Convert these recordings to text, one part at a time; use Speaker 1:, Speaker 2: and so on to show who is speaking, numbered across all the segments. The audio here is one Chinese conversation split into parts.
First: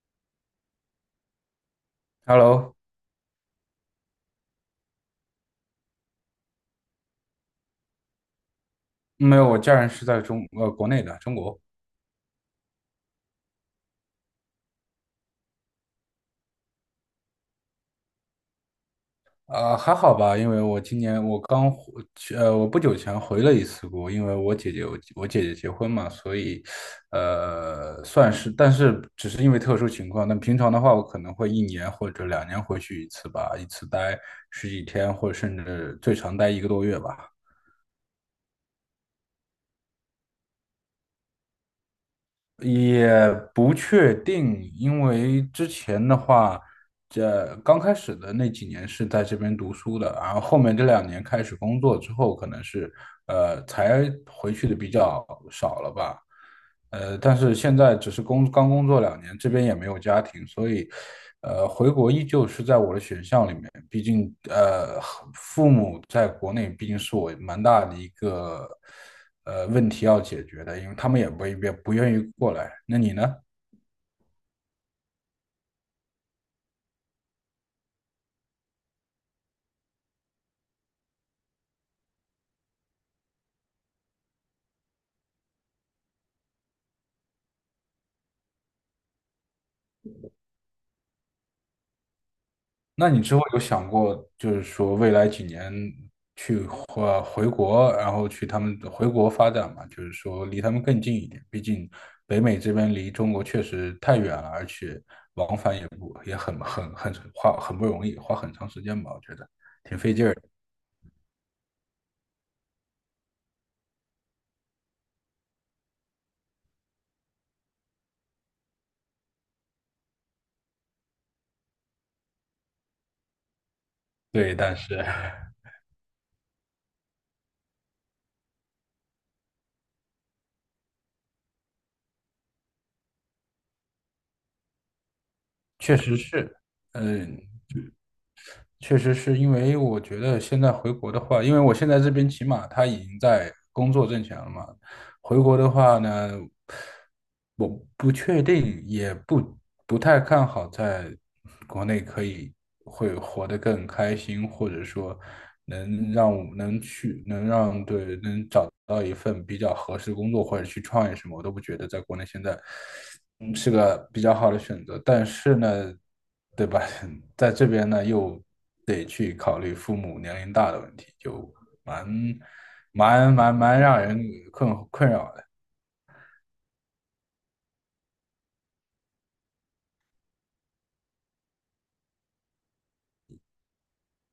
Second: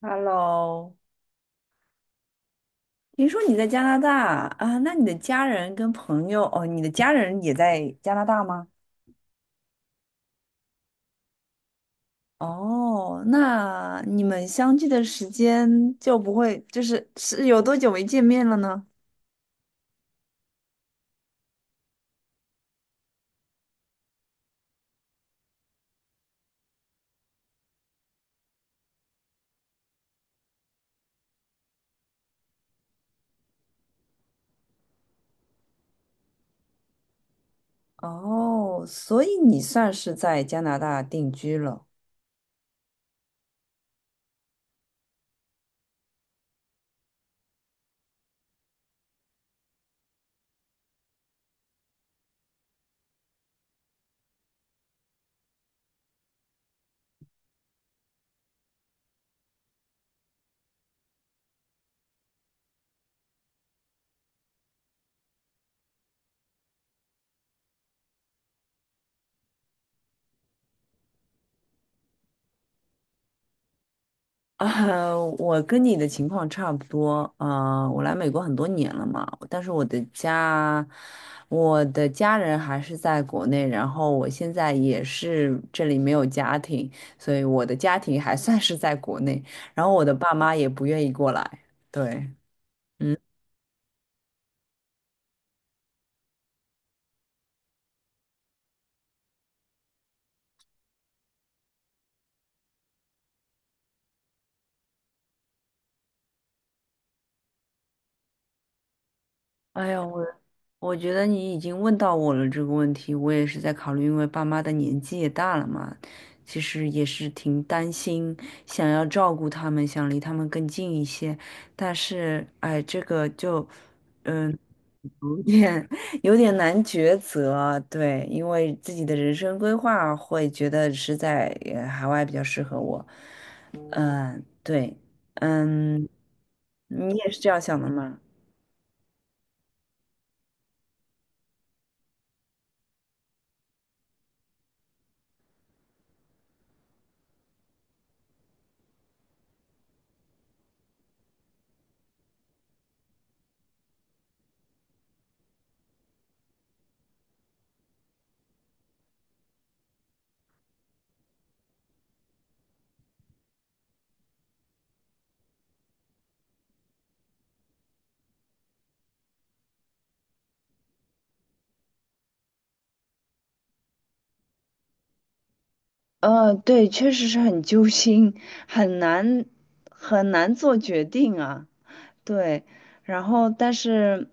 Speaker 1: Hello，
Speaker 2: Hello，
Speaker 1: 听说你在加拿大啊？那你的家人跟朋友哦，你的家人也在加拿大吗？
Speaker 2: 没有，我家人是在国内的中国。
Speaker 1: 哦，那你们相聚的时间就不会，就是有多久没见面了呢？
Speaker 2: 还好吧，因为我今年我刚回去，我不久前回了一次国，因为我姐姐结婚嘛，所以算是。但是只是因为特殊情况，那平常的话我可能会一年或者两年回去一次吧，一次待十几天或者甚至最长待一个多月吧。
Speaker 1: 哦，所以你算是在加拿大定居了。
Speaker 2: 也不确定，因为之前的话，这刚开始的那几年是在这边读书的，然后后面这两年开始工作之后，可能是才回去的比较少了吧。但是现在只是刚工作两年，这边也没有家庭，所以回国依旧是在我的选项里面，毕竟父母在国内毕竟是我蛮大的一个。问题要解决的，因为他们也不愿意过来。那你呢？
Speaker 1: 啊，我跟你的情况差不多。啊，我来美国很多年了嘛，但是我的家，我的家人还是在国内，然后我现在也是这里没有家庭，所以我的家庭还算是在国内，然后我的爸妈也不愿意过来。对，
Speaker 2: 那
Speaker 1: 嗯。
Speaker 2: 你之后有想过，就是说未来几年或回国，然后去他们回国发展嘛？就是说离他们更近一点，毕竟北美这边离中国确实太远了，而且往返也不也很花，很不容易，花很长时间吧，我觉得。
Speaker 1: 哎呀，我觉得你已经问到我了这个问题，我也是在考虑，因为爸妈的年纪也大了嘛，其实也是挺担心，想要照顾他们，想离他们更近一些，但是哎，这个就
Speaker 2: 对，
Speaker 1: 嗯
Speaker 2: 但是
Speaker 1: 有点 有点难抉择，对，因为自己的人生规划会觉得是在海外比较适合我，嗯，对，
Speaker 2: 确
Speaker 1: 嗯，
Speaker 2: 实是。
Speaker 1: 你也是
Speaker 2: 嗯，
Speaker 1: 这样想的吗？
Speaker 2: 确实是因为我觉得现在回国的话，因为我现在这边起码他已经在工作挣钱了嘛。回国的话呢，我不确定，也不不太看好在国内可以会活得更开心，或者说能让我能去能让对能找到一份比较合适的工作，或者去创业什么，我都不觉得在国内现在是个比较好的选择。但是呢，对吧？在这边呢，又得去考虑父母年龄大的问题，就蛮蛮让人困扰的。
Speaker 1: 对，确实是很揪心，很难很难做决定啊。对，然后但是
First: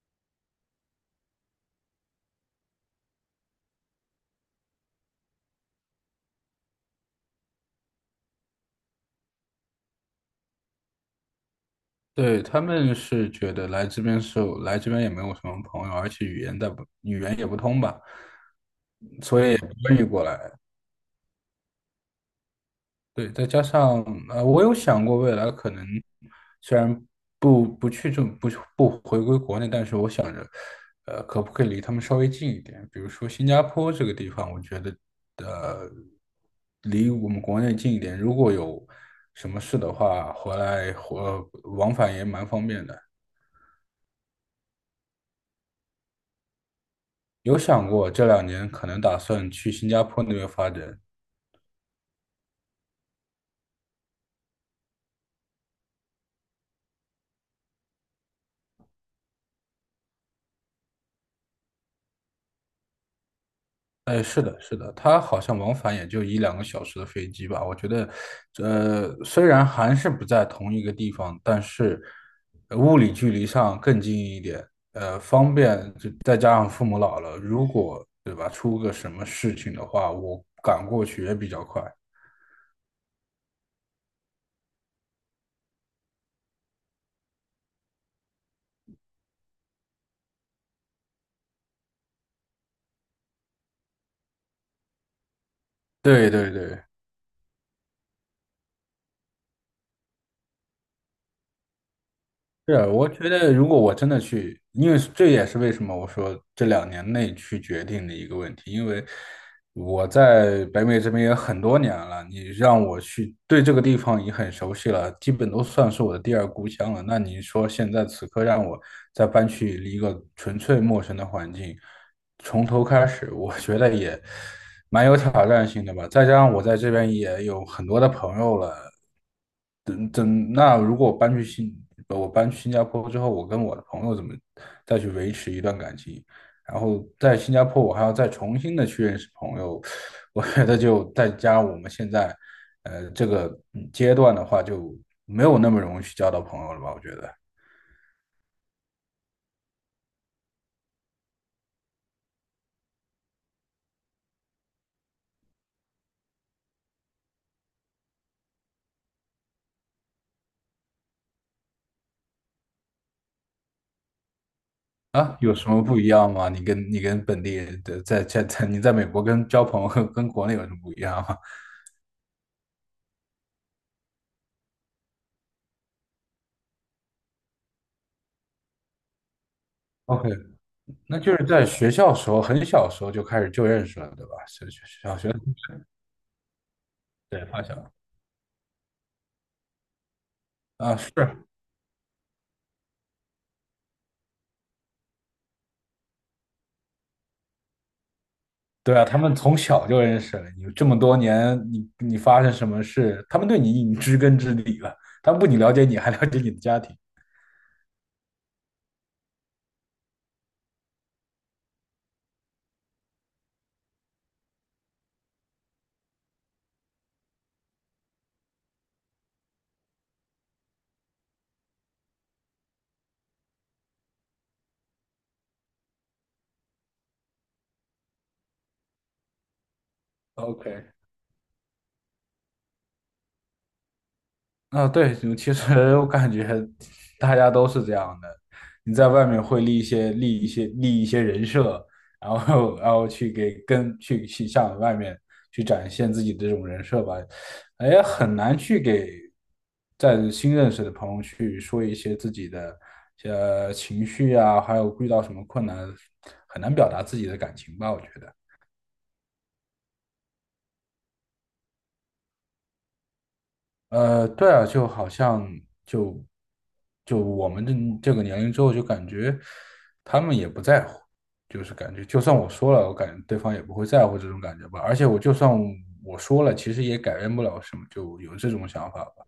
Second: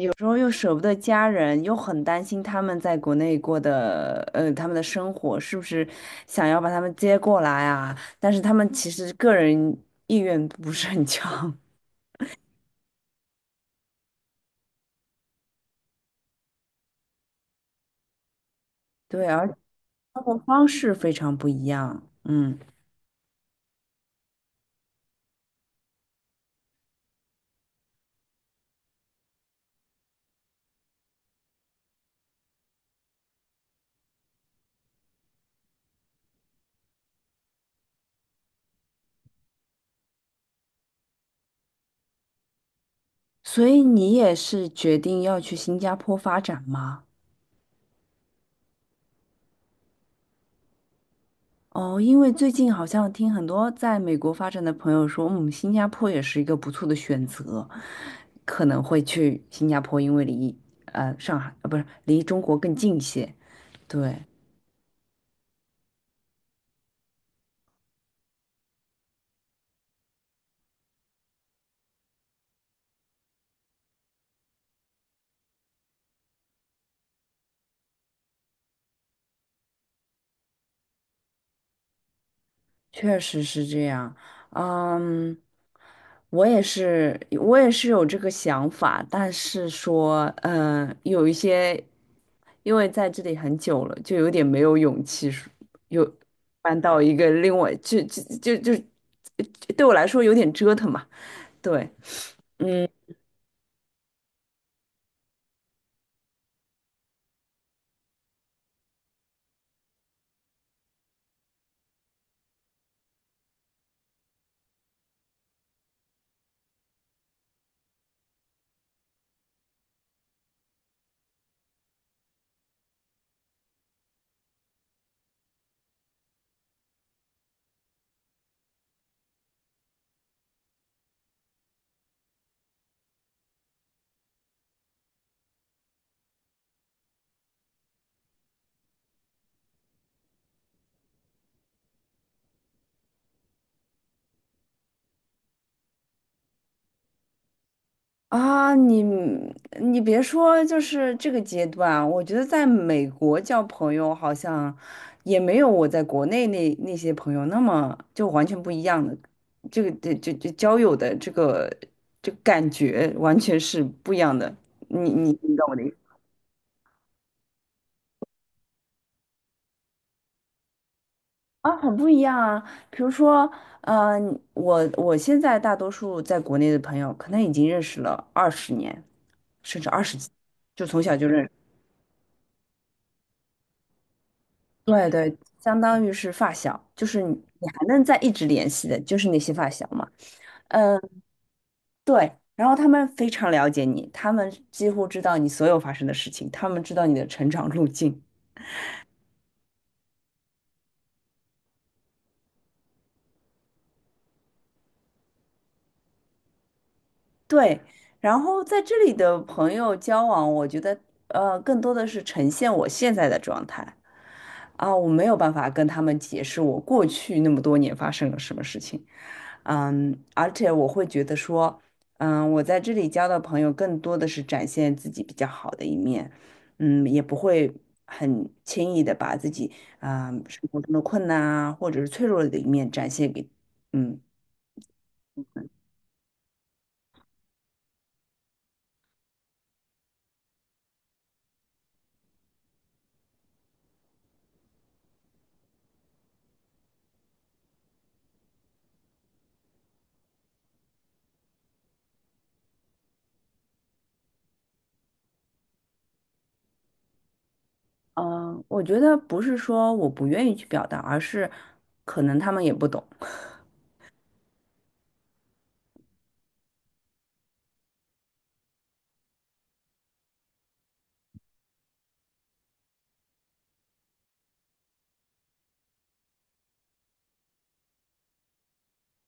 Speaker 1: 有时候又舍不得家人，又很担心他们在国内过的，他们的生活是不是想要把他们接过来啊？但是他们其实个人意愿不是很强，
Speaker 2: 对，他们是觉得来这边也没有什么朋友，而且语言也不通吧，
Speaker 1: 对，
Speaker 2: 所
Speaker 1: 而
Speaker 2: 以也不愿意
Speaker 1: 生
Speaker 2: 过
Speaker 1: 活
Speaker 2: 来。
Speaker 1: 方式非常不一样，嗯，
Speaker 2: 对，再加上我有想过未来可能虽然不不去这不不回归国内，但是我想着，可不可以离他们稍微近一点？比如说新加坡这个地方，我觉得呃，离我们国内近一点，如果有什么事的话，回来或往返也蛮方便的。
Speaker 1: 所以你也是决定要去新加坡发展吗？
Speaker 2: 有想过这两年可能打算去新加坡那边发展。
Speaker 1: 哦，因为最近好像听很多在美国发展的朋友说，嗯，新加坡也是一个不错的选择，可能会去新加坡，因为离上海不是离中国更近一些。对，
Speaker 2: 哎，是的，是的，它好像往返也就一两个小时的飞机吧。我觉得，虽然还是不在同一个地方，但是物理距离上更近一点，方便。就再加上父母老了，如果对吧，出个什么事情的话，我赶过去也比较快。
Speaker 1: 确实是这样，嗯，我也是，我也是有这个想法，但是说，嗯，有一些，因为在这里很久了，就有点没有勇气说，有
Speaker 2: 对对
Speaker 1: 搬
Speaker 2: 对。
Speaker 1: 到一个另外，就，对我来说有点折腾嘛，对，
Speaker 2: 是啊，
Speaker 1: 嗯。
Speaker 2: 我觉得如果我真的去，因为这也是为什么我说这两年内去决定的一个问题，因为我在北美这边也很多年了，你让我去对这个地方也很熟悉了，基本都算是我的第二故乡了。那你说现在此刻让我再搬去一个纯粹陌生的环境，从头开始，我觉得也蛮有挑战性的吧。再加上我在这边也有很多的朋友了，等等，那如果我搬去新加坡之后，我跟我的朋友怎么再去维持一段感情？然后在新加坡，我还要再重新的去认识朋友，我觉得就再加上我们现在，呃，这个阶段的话，就没有那么容易去交到朋友了吧？我觉得。
Speaker 1: 啊，你别说，就是这个阶段，我觉得在美国交朋友好像也没有我在国内那些朋友那么就完全不一样的，这个这交友的这个感觉完全是不一样的。
Speaker 2: 啊，有
Speaker 1: 你懂
Speaker 2: 什
Speaker 1: 我的
Speaker 2: 么
Speaker 1: 意思
Speaker 2: 不一样吗？你跟本地人的在在在你在美国交朋友跟国内有什么不一样吗
Speaker 1: 啊，很不一样啊。比如说，呃，我现在大多数在国内的朋友，可能已经认识了二十年，甚至二十几，
Speaker 2: ？OK，
Speaker 1: 就从小
Speaker 2: 那
Speaker 1: 就
Speaker 2: 就
Speaker 1: 认
Speaker 2: 是
Speaker 1: 识。
Speaker 2: 在学校时候，很小时候就开始就认识了，对吧？
Speaker 1: 对
Speaker 2: 小学。
Speaker 1: 对，相当于是发小，就是
Speaker 2: 对发
Speaker 1: 你还
Speaker 2: 小。
Speaker 1: 能在一直联系的，就是那些发小嘛。
Speaker 2: 啊，
Speaker 1: 嗯，
Speaker 2: 是。
Speaker 1: 对。然后他们非常了解你，他们几乎知道你所有发生的事情，他们知道你的成长路径。
Speaker 2: 对啊，他们从小就认识了你，这么多年，你发生什么事，他们对你已经知根知底了，他们不仅了解你，还了解你的家庭。
Speaker 1: 对。然后在这里的朋友交往，我觉得更多的是呈现我现在的状态啊，我没有办法跟他们解释我过去那么多年发生了什么事情。嗯，而且我会觉得说，嗯，我在这里交的朋友更多的是展现自己比较好的一面，嗯，也不会很轻易的把自己啊，生活
Speaker 2: OK。
Speaker 1: 中的困难啊，或者是脆弱的一面展现给，嗯，
Speaker 2: 啊，对，就其实 我感觉大家都是这样的。你在外面会立一些人设，然后去向外面去展现自己的这种人设吧。哎，很难去给在新认识的朋友去说一些自己的情绪啊，还有遇到什么困难，很难表达自己的感情吧，我觉得。
Speaker 1: 我觉得不是说我不愿意去表达，而是可能他们也不懂，
Speaker 2: 对啊，就好像就我们这这个年龄之后，就感觉他们也不在乎，就是感觉就算我说了，我感觉对方也不会在乎这种感觉吧。而且我就算我说了，其实也改变不了什么，就有这种想法吧。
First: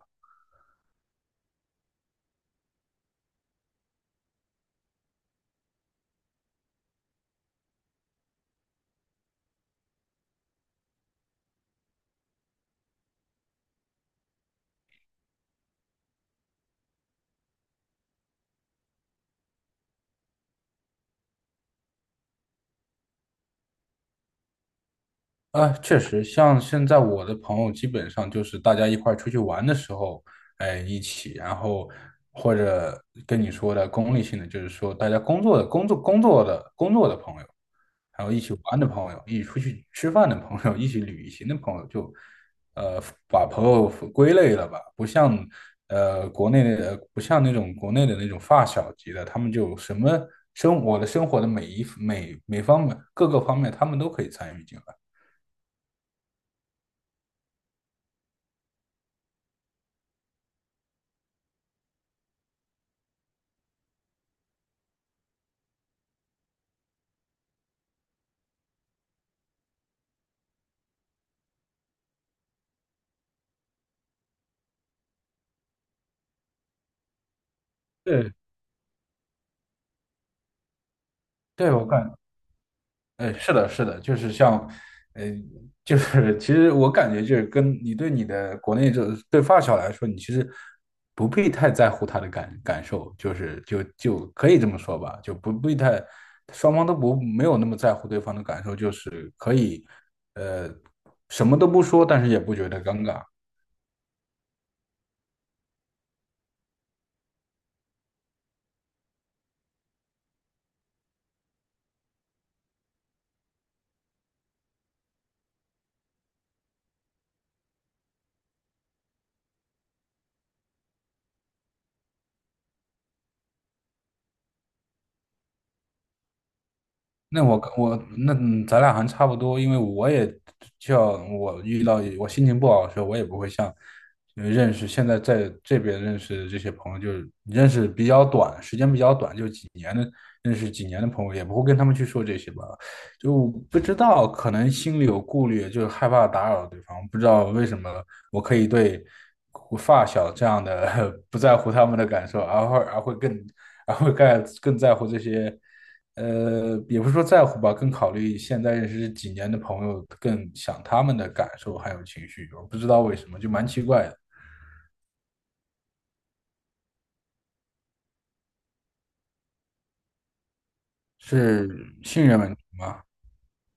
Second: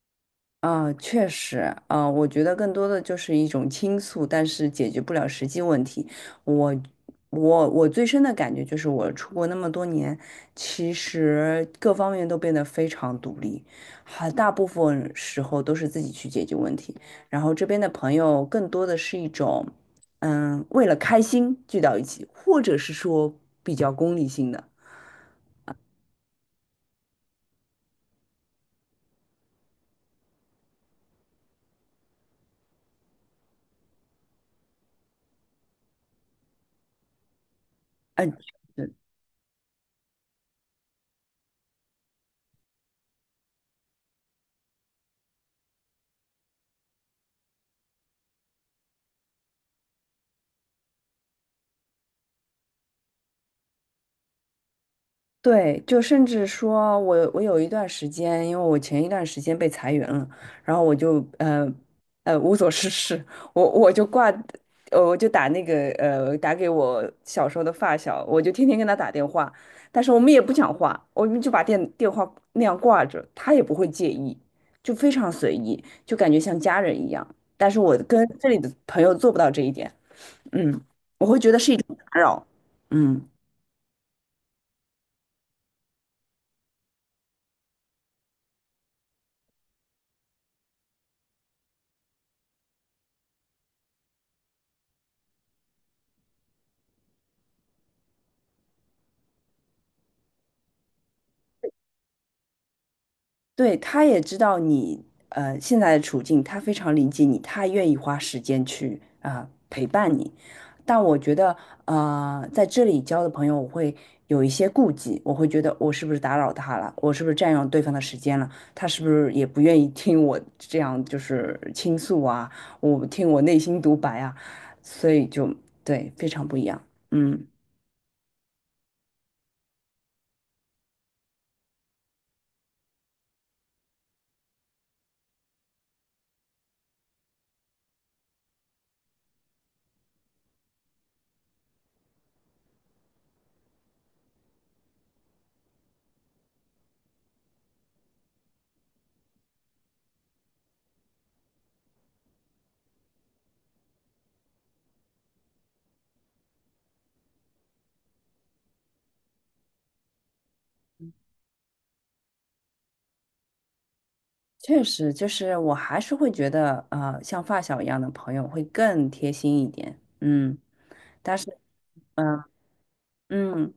Speaker 1: 啊，确实，啊，我觉得更多的就是一种倾诉，但是解决不了实际问题。我，我最深的感觉就是，我出国那么多年，其实各方面都变得非常独立，很大部分时候都是自己去解决问题。然后这边的朋友更多的是一种，嗯，为了开心聚到一起，或者是说比较功利性的，
Speaker 2: 啊，确实，像现在我的朋友基本上就是大家一块儿出去玩的时候，哎，一起，然后或者跟你说的功利性的，就是说大家工作的朋友，还有
Speaker 1: 嗯。
Speaker 2: 一起玩的朋友，一起出去吃饭的朋友，一起旅行的朋友，就把朋友归类了吧，不像国内的，不像那种国内的那种发小级的，他们就什么生我的生活的每一每每方面各个方面，他们都可以参与进来。
Speaker 1: 对，就甚至说我有一段时间，因为我前一段时间被裁员了，然后我就无所事事，我就挂，我就打那个打给我小时候的发小，我就天天跟他打电话，但是我们也不讲话，我们就把电话那样挂着，他也不会介意，就非常随意，就感觉像家人一样。但是我跟
Speaker 2: 对。
Speaker 1: 这里的朋友做不到这一点，嗯，我会觉得是
Speaker 2: 对，
Speaker 1: 一种打扰，嗯
Speaker 2: 是的，是的，就是像，呃，就是其实我感觉就是跟你对你的国内这对发小来说，你其实不必太在乎他的感受，就是就可以这么说吧，就不必太，双方都不没有那么在乎对方的感受，就是可以，呃，什么都不说，但是也不觉得尴尬。
Speaker 1: 对，他也知道你现在的处境，他非常理解你，他愿意花时间去啊、陪伴你。但我觉得在这里交的朋友，我会有一些顾忌，我会觉得我是不是打扰他了，我是不是占用对方的时间了，他是不是也不愿意听我这样就是倾诉啊，我听我内心独白啊，所以就对非常不一样，
Speaker 2: 那
Speaker 1: 嗯。
Speaker 2: 我跟我那嗯咱俩还差不多，因为我也就像我遇到我心情不好的时候，我也不会像呃认识现在在这边认识的这些朋友，就是认识比较短，时间比较短，就几年的认识几年的朋友，也不会跟他们去说这些吧，就不知道可能心里有顾虑，就是害怕打扰对方，不知道为什么我可以对我发小这样的 不在乎他们的感受，而会而会更而会更更在乎这些。也不是说在乎吧，更考虑现在认识几年的朋友，更想他们的感受还有情绪。我不知道为什么，就蛮奇怪的，
Speaker 1: 确实，就是我还是会觉得，像发小一样的朋友会更贴心一点，嗯，但是，
Speaker 2: 是信任
Speaker 1: 嗯
Speaker 2: 问题吗？
Speaker 1: 嗯，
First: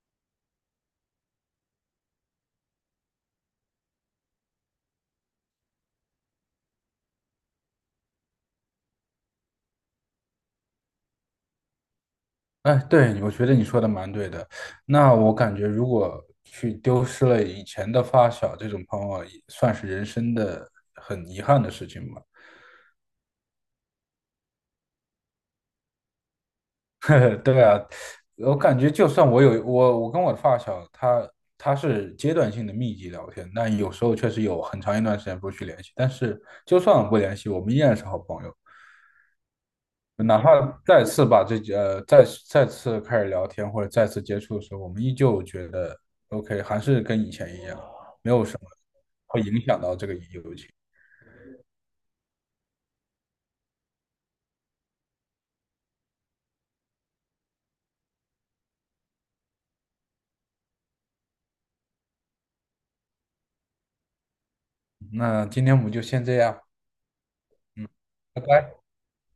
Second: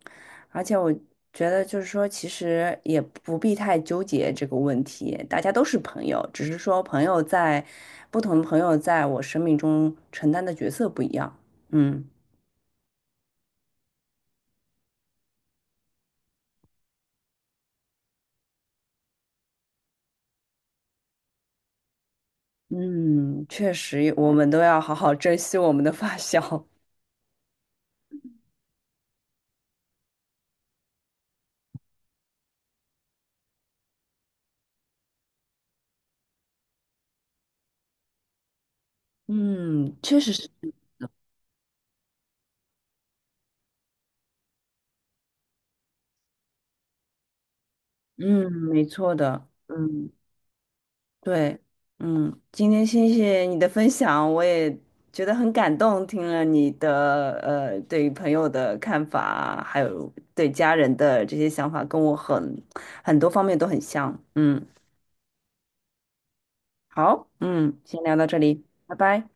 Speaker 1: 而且我觉得就是说，其实也不必太纠结这个问题，大家都是朋友，只是说朋友在不同的朋友在我生命中承担的角色不一样，嗯
Speaker 2: 哎，对，我觉得你说的蛮对的。那我感觉，如果去丢失了以前的发小这种朋友，也算是人生的很遗憾的事情吧。
Speaker 1: 嗯，确实，我们都要好好珍惜我们的发小，
Speaker 2: 对啊，我感觉就算我跟我的发小，他他是阶段性的密集聊天，但有时候确实有很长一段时间不去联系，但是就算不联系，我们依然是好朋友。
Speaker 1: 嗯，确实
Speaker 2: 哪
Speaker 1: 是，
Speaker 2: 怕再次把再次开始聊天或者再次接触的时候，我们依旧觉得 OK，还是跟以前一样，没有
Speaker 1: 嗯，
Speaker 2: 什么
Speaker 1: 没错
Speaker 2: 会
Speaker 1: 的，
Speaker 2: 影响到这
Speaker 1: 嗯。
Speaker 2: 个友情。
Speaker 1: 对，嗯，今天谢谢你的分享，我也觉得很感动，听了你的对于朋友的看法，还有对家人的这些想法，跟我很很多方面都很像。嗯，
Speaker 2: 那今天我们就先这样，
Speaker 1: 好，嗯，先聊到这
Speaker 2: 拜
Speaker 1: 里，
Speaker 2: 拜。
Speaker 1: 拜拜。